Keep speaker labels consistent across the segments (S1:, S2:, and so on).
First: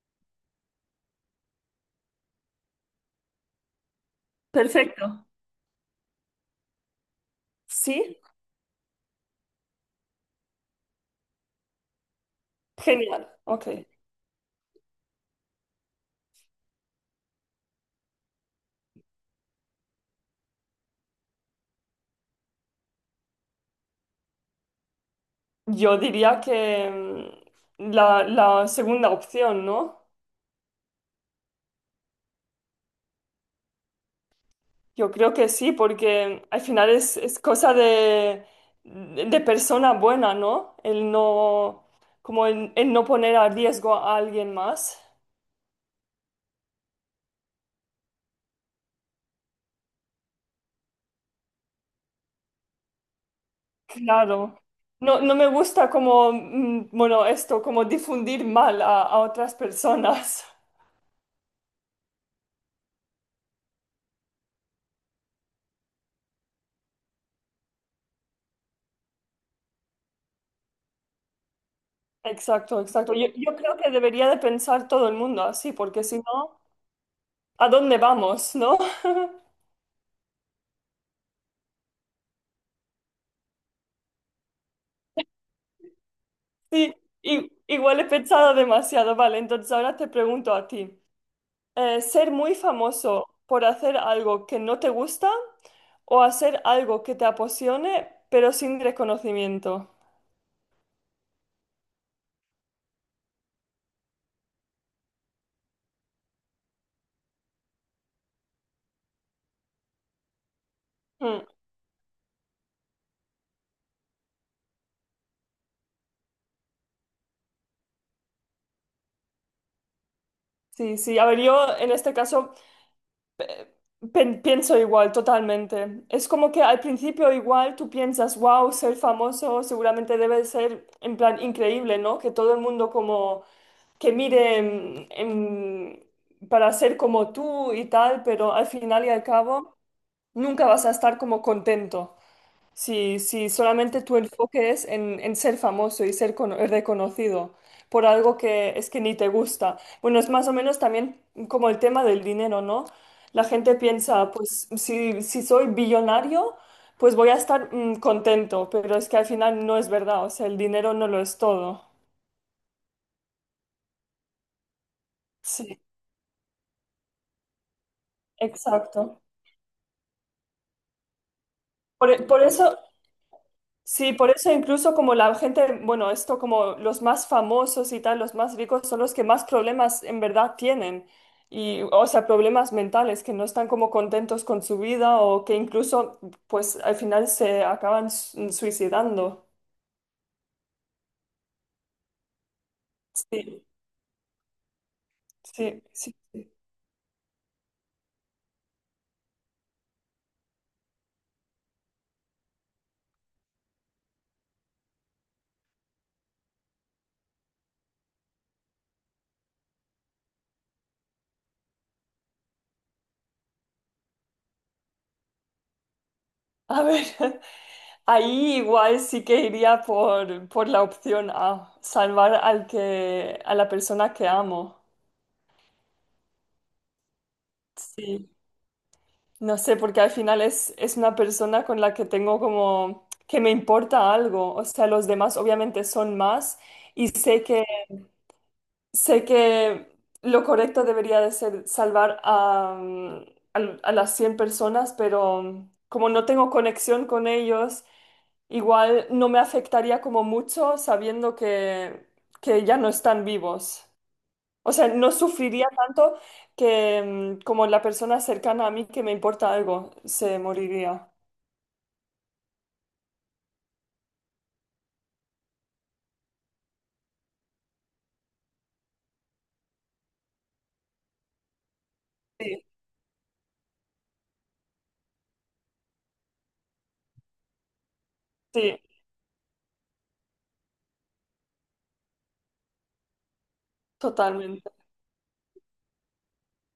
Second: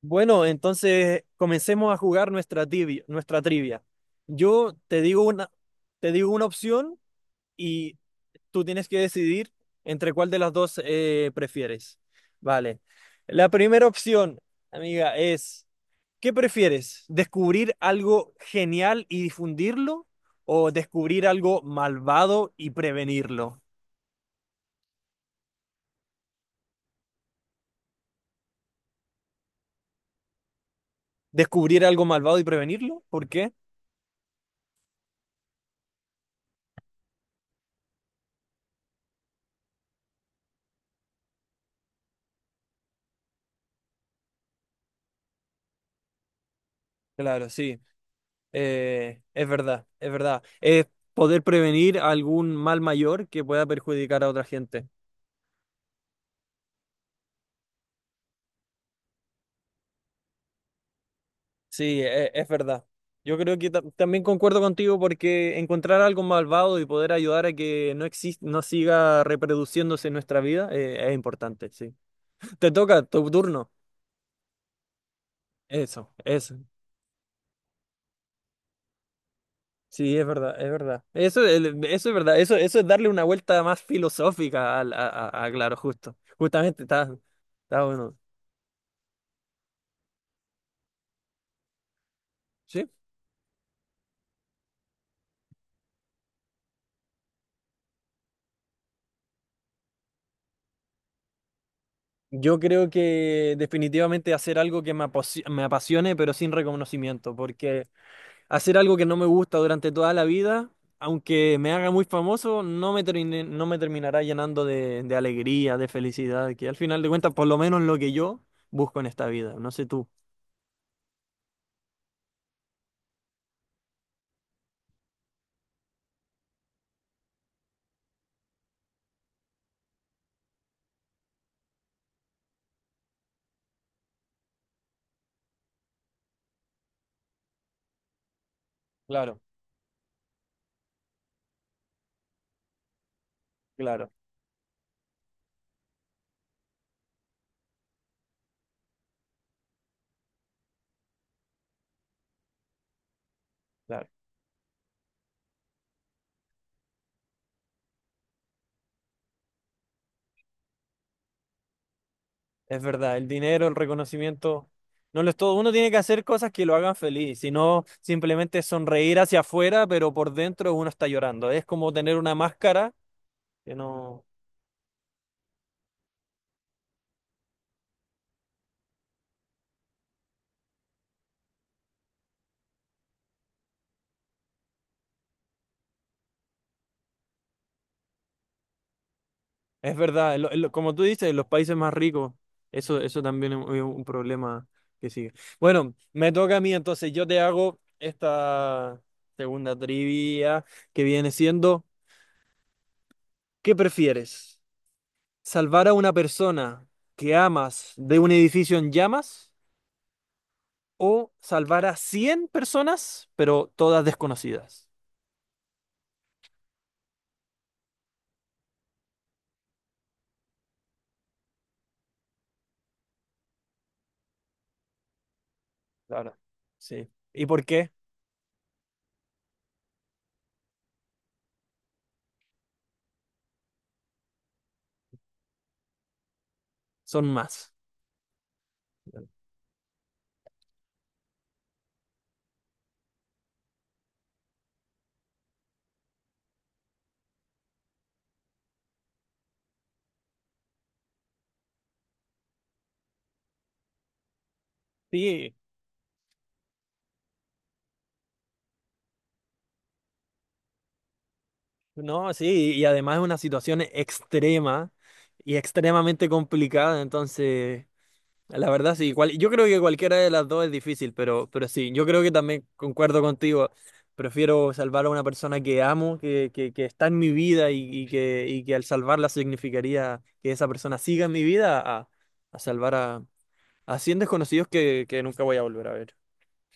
S1: Bueno, entonces comencemos a jugar nuestra trivia. Yo
S2: Perfecto.
S1: te digo una opción y
S2: Sí,
S1: tú tienes que decidir entre cuál de las dos prefieres. Vale.
S2: genial.
S1: La
S2: Ok.
S1: primera opción, amiga, es, ¿qué prefieres? ¿Descubrir algo genial y difundirlo o descubrir algo malvado y prevenirlo?
S2: Yo diría que la segunda opción, ¿no?
S1: ¿Descubrir algo malvado y prevenirlo? ¿Por qué?
S2: Yo creo que sí, porque al final es cosa de persona buena, ¿no? El no, como el no poner a riesgo a alguien más.
S1: Claro, sí. Es verdad, es verdad. Es poder prevenir algún mal mayor que pueda perjudicar a otra
S2: Claro.
S1: gente.
S2: No, no me gusta como, bueno, esto, como difundir mal a otras personas.
S1: Sí, es, verdad. Yo creo que también concuerdo contigo porque encontrar algo malvado y poder ayudar a que no siga reproduciéndose en nuestra vida es importante, sí. Te
S2: Exacto,
S1: toca
S2: exacto. Yo,
S1: tu
S2: yo
S1: turno.
S2: creo que debería de pensar todo el mundo así, porque
S1: Eso,
S2: si
S1: eso.
S2: no... ¿A dónde vamos, no?
S1: Sí, es verdad, es verdad. Eso, eso es verdad. Eso es darle una vuelta más filosófica claro, justo. Justamente
S2: Sí,
S1: está, está
S2: igual he
S1: bueno.
S2: pensado demasiado. Vale, entonces ahora te pregunto a ti. ¿Ser muy
S1: ¿Sí?
S2: famoso por hacer algo que no te gusta o hacer algo que te apasione pero sin reconocimiento?
S1: Yo creo que definitivamente hacer algo que me apasione, pero sin reconocimiento, porque hacer algo que no me gusta durante toda la vida,
S2: Mm.
S1: aunque me haga muy famoso, no me terminará llenando de alegría, de felicidad, que al final de cuentas, por lo menos lo que yo busco en esta vida, no sé tú.
S2: Sí, sí. A ver, yo en este caso pienso igual, totalmente. Es como que al principio igual tú piensas, wow, ser famoso seguramente debe ser en plan increíble, ¿no? Que todo el mundo como... que mire para ser como tú y tal, pero al final y al
S1: Claro,
S2: cabo nunca vas a estar como contento si solamente
S1: claro,
S2: tu enfoque es en ser famoso y ser reconocido por algo que es que ni te gusta. Bueno, es más o menos también como el tema del dinero, ¿no? La gente
S1: claro.
S2: piensa, pues si soy billonario, pues voy a estar contento, pero es que al final no es verdad, o sea, el dinero no lo es todo.
S1: Es verdad, el dinero, el reconocimiento, no lo es todo. Uno
S2: Sí,
S1: tiene que hacer cosas que lo hagan feliz, si no simplemente sonreír
S2: exacto.
S1: hacia afuera, pero por dentro uno está llorando. Es como tener
S2: Por,
S1: una
S2: por eso.
S1: máscara. Que
S2: Sí,
S1: no.
S2: por eso incluso como la gente, bueno, esto como los más famosos y tal, los más ricos son los que más problemas en verdad tienen. Y, o sea, problemas mentales, que no están como contentos con su vida o que incluso, pues, al final se acaban suicidando.
S1: Es verdad, como tú dices, los países más ricos, eso también es
S2: Sí,
S1: es un problema que sigue.
S2: sí,
S1: Bueno,
S2: sí,
S1: me
S2: sí.
S1: toca a mí entonces, yo te hago esta segunda trivia que viene siendo, ¿qué prefieres? ¿Salvar a una persona que amas de un edificio en llamas o salvar a 100 personas, pero todas desconocidas?
S2: A ver, ahí igual sí que iría por la opción A, salvar al que, a la persona que amo.
S1: Claro. Sí. ¿Y por qué?
S2: Sí. No sé, porque al final es una persona con la que tengo como que me importa algo. O sea, los demás obviamente son más y
S1: Son más.
S2: sé que lo correcto debería de ser salvar a las 100 personas, pero como no tengo conexión con ellos, igual no me afectaría como mucho sabiendo que ya no están vivos. O sea, no
S1: Sí.
S2: sufriría tanto que como la persona cercana a mí que me importa algo se moriría.
S1: No, sí, y además es una situación extrema y extremadamente complicada, entonces, la verdad sí, yo creo que cualquiera de las dos es difícil, pero sí, yo creo que
S2: Sí,
S1: también concuerdo contigo, prefiero salvar a una persona que amo, que está en mi vida y y que
S2: sí,
S1: al salvarla significaría que esa persona siga en mi vida a salvar a 100 desconocidos
S2: totalmente.
S1: que nunca voy a volver a ver.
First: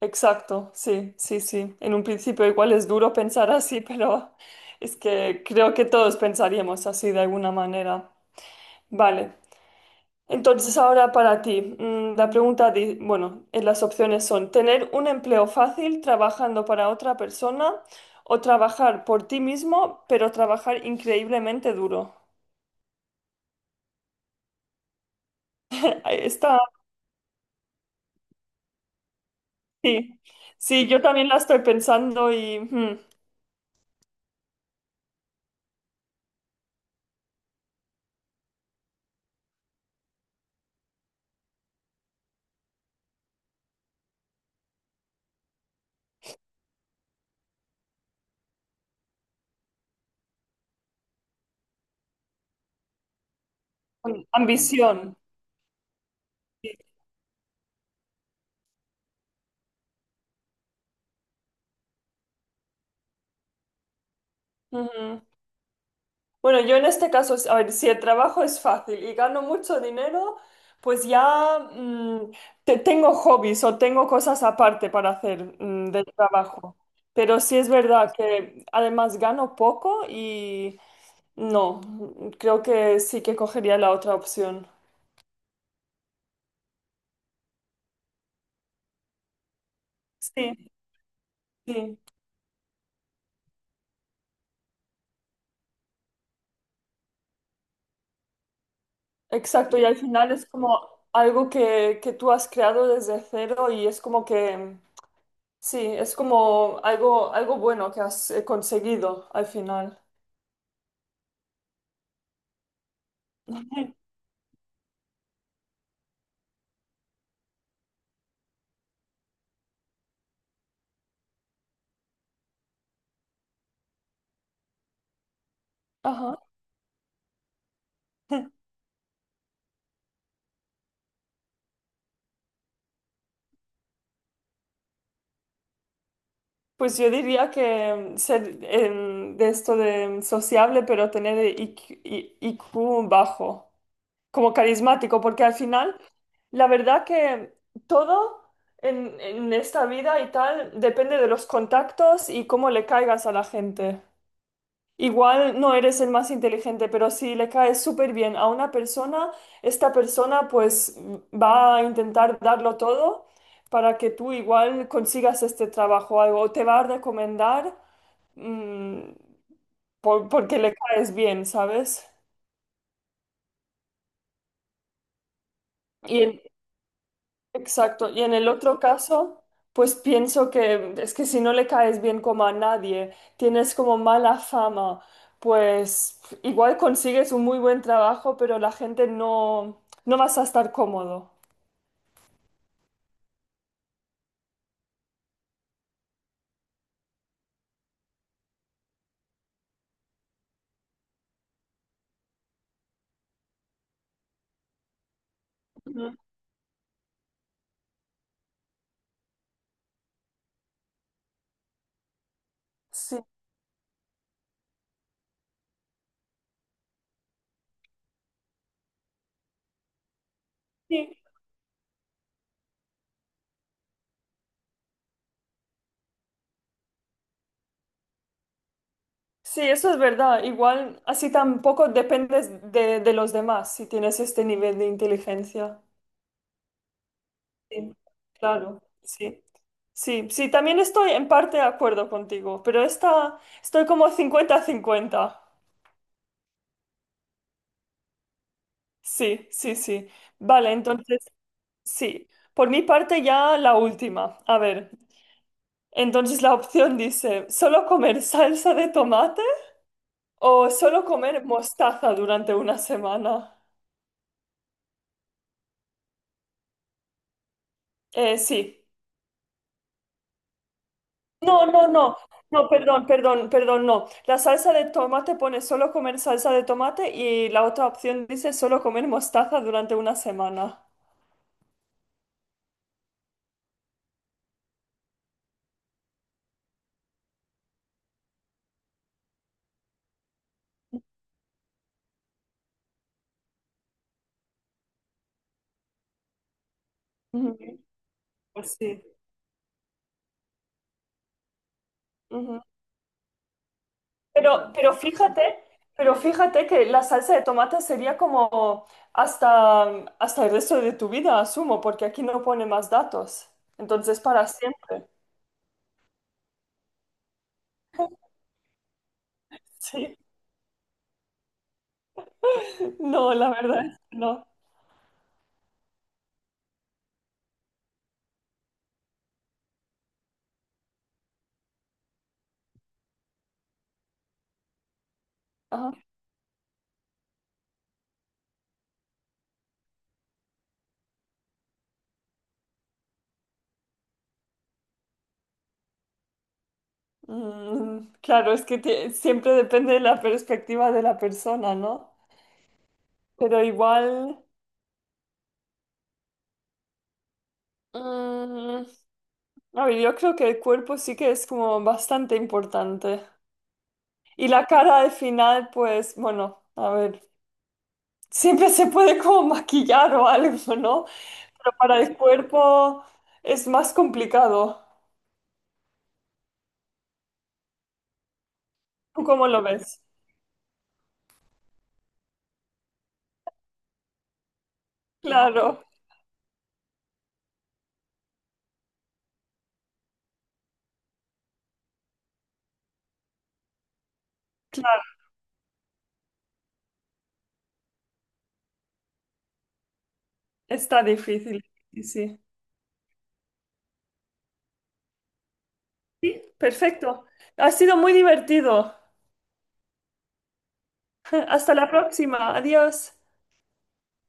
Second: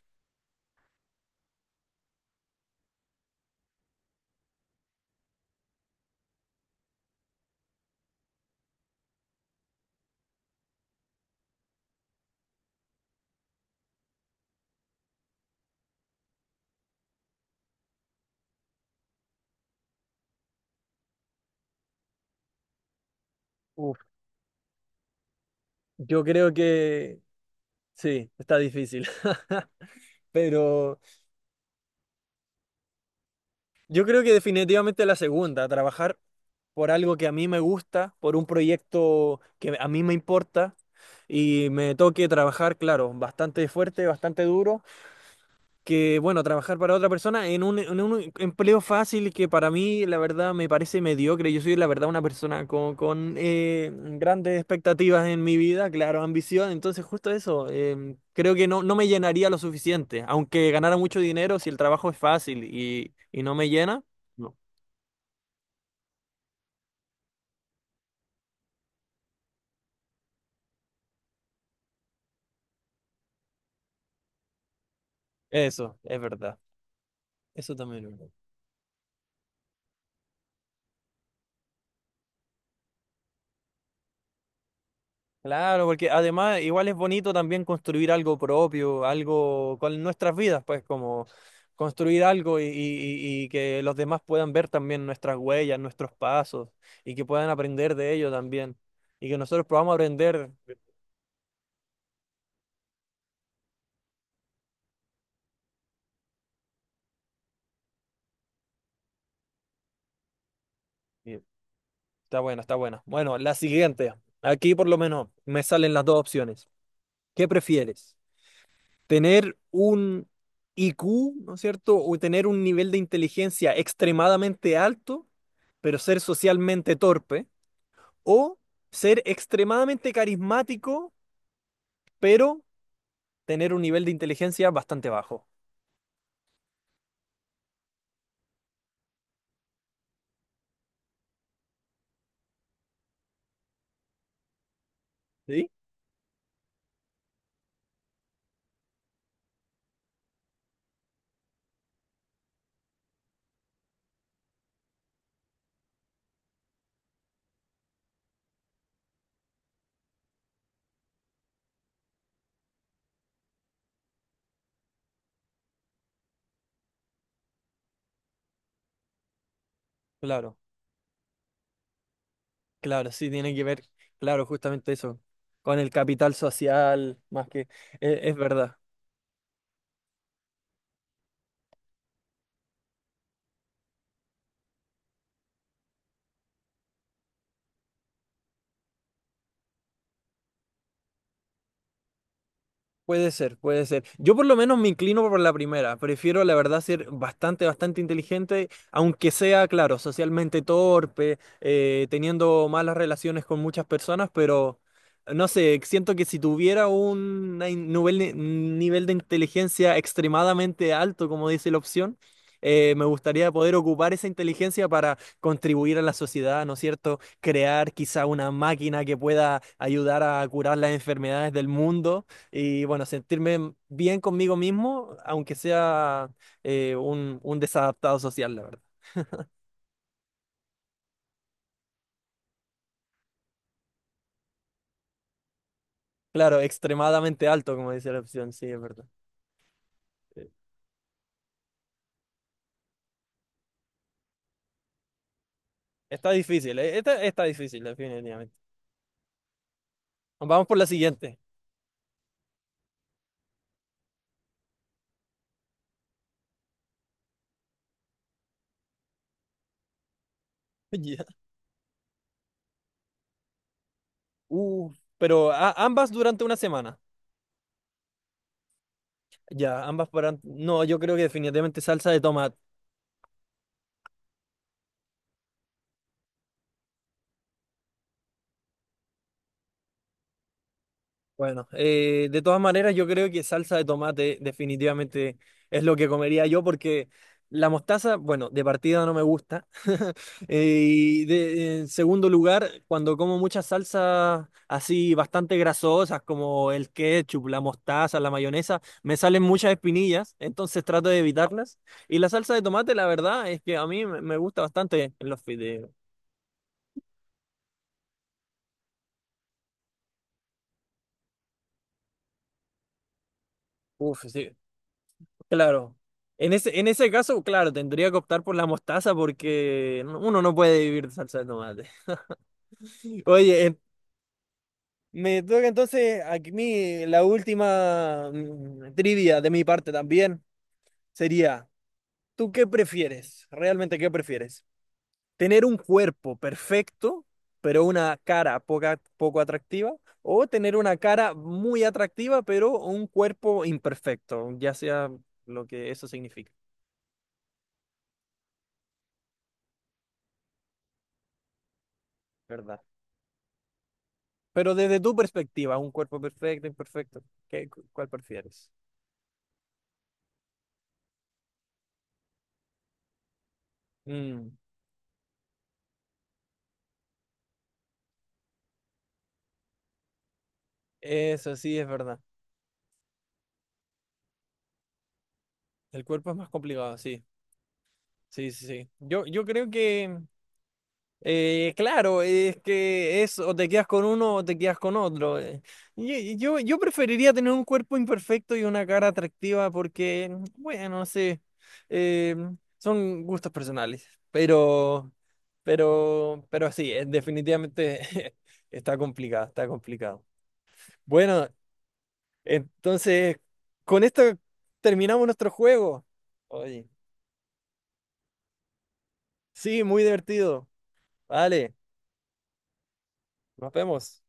S2: Exacto, sí, sí, sí. En un principio igual es duro pensar así, pero es que creo que todos pensaríamos así de alguna manera. Vale. Entonces, ahora para ti, la pregunta, bueno, las opciones son tener un empleo fácil trabajando para otra persona o trabajar por ti mismo, pero trabajar increíblemente duro.
S1: Uf, yo creo
S2: Esta,
S1: que sí, está difícil,
S2: sí, sí,
S1: pero...
S2: yo también la estoy pensando y
S1: Yo creo que definitivamente la segunda, trabajar por algo que a mí me gusta, por un proyecto que a mí me importa y me toque trabajar, claro, bastante fuerte, bastante duro, que bueno, trabajar para otra persona en en un empleo fácil que para mí la verdad me parece mediocre. Yo soy la verdad una persona grandes
S2: ambición.
S1: expectativas en mi vida, claro, ambición,
S2: Sí.
S1: entonces justo eso, creo que no, no me llenaría lo suficiente, aunque ganara mucho dinero si el trabajo es fácil y no me llena. No.
S2: Ujú. Bueno, yo en este caso, a ver, si el trabajo es fácil y gano mucho dinero, pues ya tengo hobbies o tengo cosas aparte para hacer
S1: Eso,
S2: del
S1: es verdad.
S2: trabajo. Pero sí es
S1: Eso también es
S2: verdad
S1: verdad.
S2: que además gano poco y no, creo que sí que cogería la otra opción.
S1: Claro, porque además igual es bonito también construir algo propio, algo con nuestras vidas,
S2: Sí,
S1: pues como
S2: sí,
S1: construir algo y que los demás puedan ver también nuestras huellas, nuestros pasos y que puedan aprender de ello también. Y que nosotros
S2: exacto. Y
S1: podamos
S2: al final es
S1: aprender.
S2: como algo que tú has creado desde cero y es como que, sí, es como algo bueno que has conseguido al final.
S1: Y está buena, está buena. Bueno, la siguiente. Aquí por lo menos me salen las dos opciones. ¿Qué prefieres? Tener un IQ, ¿no es cierto? O tener un nivel de inteligencia extremadamente alto, pero ser
S2: Ajá.
S1: socialmente torpe, o ser extremadamente carismático, pero tener un nivel de inteligencia bastante bajo.
S2: Pues yo diría que ser de esto de sociable, pero tener IQ, I Q bajo, como carismático, porque al
S1: ¿Sí?
S2: final, la verdad que todo en esta vida y tal depende de los contactos y cómo le caigas a la gente. Igual no eres el más inteligente, pero si le caes súper bien a una persona, esta persona pues va a intentar darlo todo para que tú igual consigas este trabajo o algo, o te va a recomendar mm, porque
S1: Claro,
S2: le caes bien, ¿sabes?
S1: claro, sí, tiene que ver, claro, justamente eso, con el capital
S2: Y,
S1: social, más que,
S2: Exacto. Y en
S1: es,
S2: el
S1: verdad.
S2: otro caso, pues pienso que es que si no le caes bien como a nadie, tienes como mala fama, pues igual consigues un muy buen trabajo, pero la gente no vas a estar cómodo.
S1: Puede ser, puede ser. Yo por lo menos me inclino por la primera. Prefiero, la verdad, ser bastante, bastante inteligente, aunque sea, claro, socialmente torpe, teniendo malas relaciones con muchas personas, pero no sé,
S2: Ujú.
S1: siento que si tuviera un nivel de inteligencia extremadamente alto, como dice la opción, me
S2: Sí.
S1: gustaría poder ocupar esa inteligencia para contribuir a la sociedad, ¿no es cierto? Crear quizá una máquina que pueda ayudar a curar las
S2: Sí,
S1: enfermedades del mundo y bueno, sentirme bien conmigo mismo, aunque sea un desadaptado social, la verdad.
S2: sí, eso es verdad. Igual así tampoco dependes de los demás si tienes este nivel de inteligencia.
S1: Claro, extremadamente alto, como
S2: Sí,
S1: dice la opción, sí, es
S2: claro,
S1: verdad.
S2: sí. Sí,
S1: Eh,
S2: sí, también estoy en parte de acuerdo contigo, pero estoy como 50-50.
S1: Está difícil, Esta está difícil, definitivamente.
S2: Sí, sí, sí.
S1: Vamos
S2: Vale,
S1: por la
S2: entonces,
S1: siguiente.
S2: sí. Por mi parte ya la última. A ver, entonces la opción dice, ¿solo comer salsa de tomate o solo
S1: Ya.
S2: comer mostaza durante una semana?
S1: Uh, pero ambas durante una semana.
S2: Sí.
S1: Ya, ambas para... No, yo creo que
S2: No,
S1: definitivamente
S2: no,
S1: salsa
S2: no,
S1: de tomate.
S2: no, perdón, perdón, perdón, no. La salsa de tomate pone solo comer salsa de tomate y la otra opción dice solo comer mostaza durante una semana.
S1: Bueno, de todas maneras, yo creo que salsa de tomate definitivamente es lo que comería yo porque la mostaza, bueno, de partida no me gusta. Eh, y en segundo lugar, cuando como muchas salsas así bastante grasosas como el ketchup,
S2: Ujú.
S1: la mostaza, la
S2: Pues
S1: mayonesa,
S2: sí.
S1: me salen muchas espinillas, entonces trato de evitarlas. Y la salsa de
S2: Ujú.
S1: tomate, la verdad, es que a mí me gusta
S2: Pero, pero
S1: bastante en los
S2: fíjate,
S1: fideos.
S2: pero fíjate que la salsa de tomate sería como hasta, hasta el resto de tu vida, asumo, porque aquí no pone más datos. Entonces,
S1: Uf,
S2: para
S1: sí,
S2: siempre.
S1: claro. En ese caso, claro, tendría que optar por la mostaza porque
S2: Sí.
S1: uno no puede vivir de salsa de tomate.
S2: No, la
S1: Oye,
S2: verdad, no.
S1: me toca entonces a mí la última trivia de mi parte también. Sería, ¿tú qué prefieres? ¿Realmente qué prefieres? ¿Tener un
S2: Ajá.
S1: cuerpo perfecto, pero una cara poco atractiva? ¿O tener una cara muy atractiva, pero un cuerpo imperfecto? Ya sea lo que eso significa,
S2: Claro, es que siempre depende de la perspectiva de la persona, ¿no?
S1: ¿verdad?
S2: Pero igual,
S1: Pero desde tu perspectiva, un cuerpo perfecto, imperfecto, ¿cuál prefieres?
S2: mm, a ver, yo creo que el cuerpo sí que es como bastante importante. Y
S1: Mm,
S2: la cara al final, pues, bueno, a ver, siempre se puede como maquillar o algo, ¿no?
S1: eso
S2: Pero
S1: sí es
S2: para el
S1: verdad.
S2: cuerpo es más complicado.
S1: El cuerpo es más complicado, sí. Sí, sí, sí.
S2: ¿Tú
S1: Yo
S2: cómo lo
S1: creo
S2: ves?
S1: que eh, claro, es que es o te quedas con uno o te quedas con otro, eh.
S2: Claro,
S1: Yo preferiría tener un cuerpo imperfecto y una cara atractiva porque, bueno, no sé, eh, son gustos personales,
S2: claro,
S1: pero, pero sí, definitivamente está complicado, está complicado.
S2: está
S1: Bueno,
S2: difícil. Sí, sí.
S1: entonces, con esto terminamos nuestro juego.
S2: Sí.
S1: Oye,
S2: Perfecto. Ha sido muy divertido.
S1: sí, muy divertido.
S2: Hasta
S1: Vale,
S2: la próxima. Adiós.
S1: nos vemos.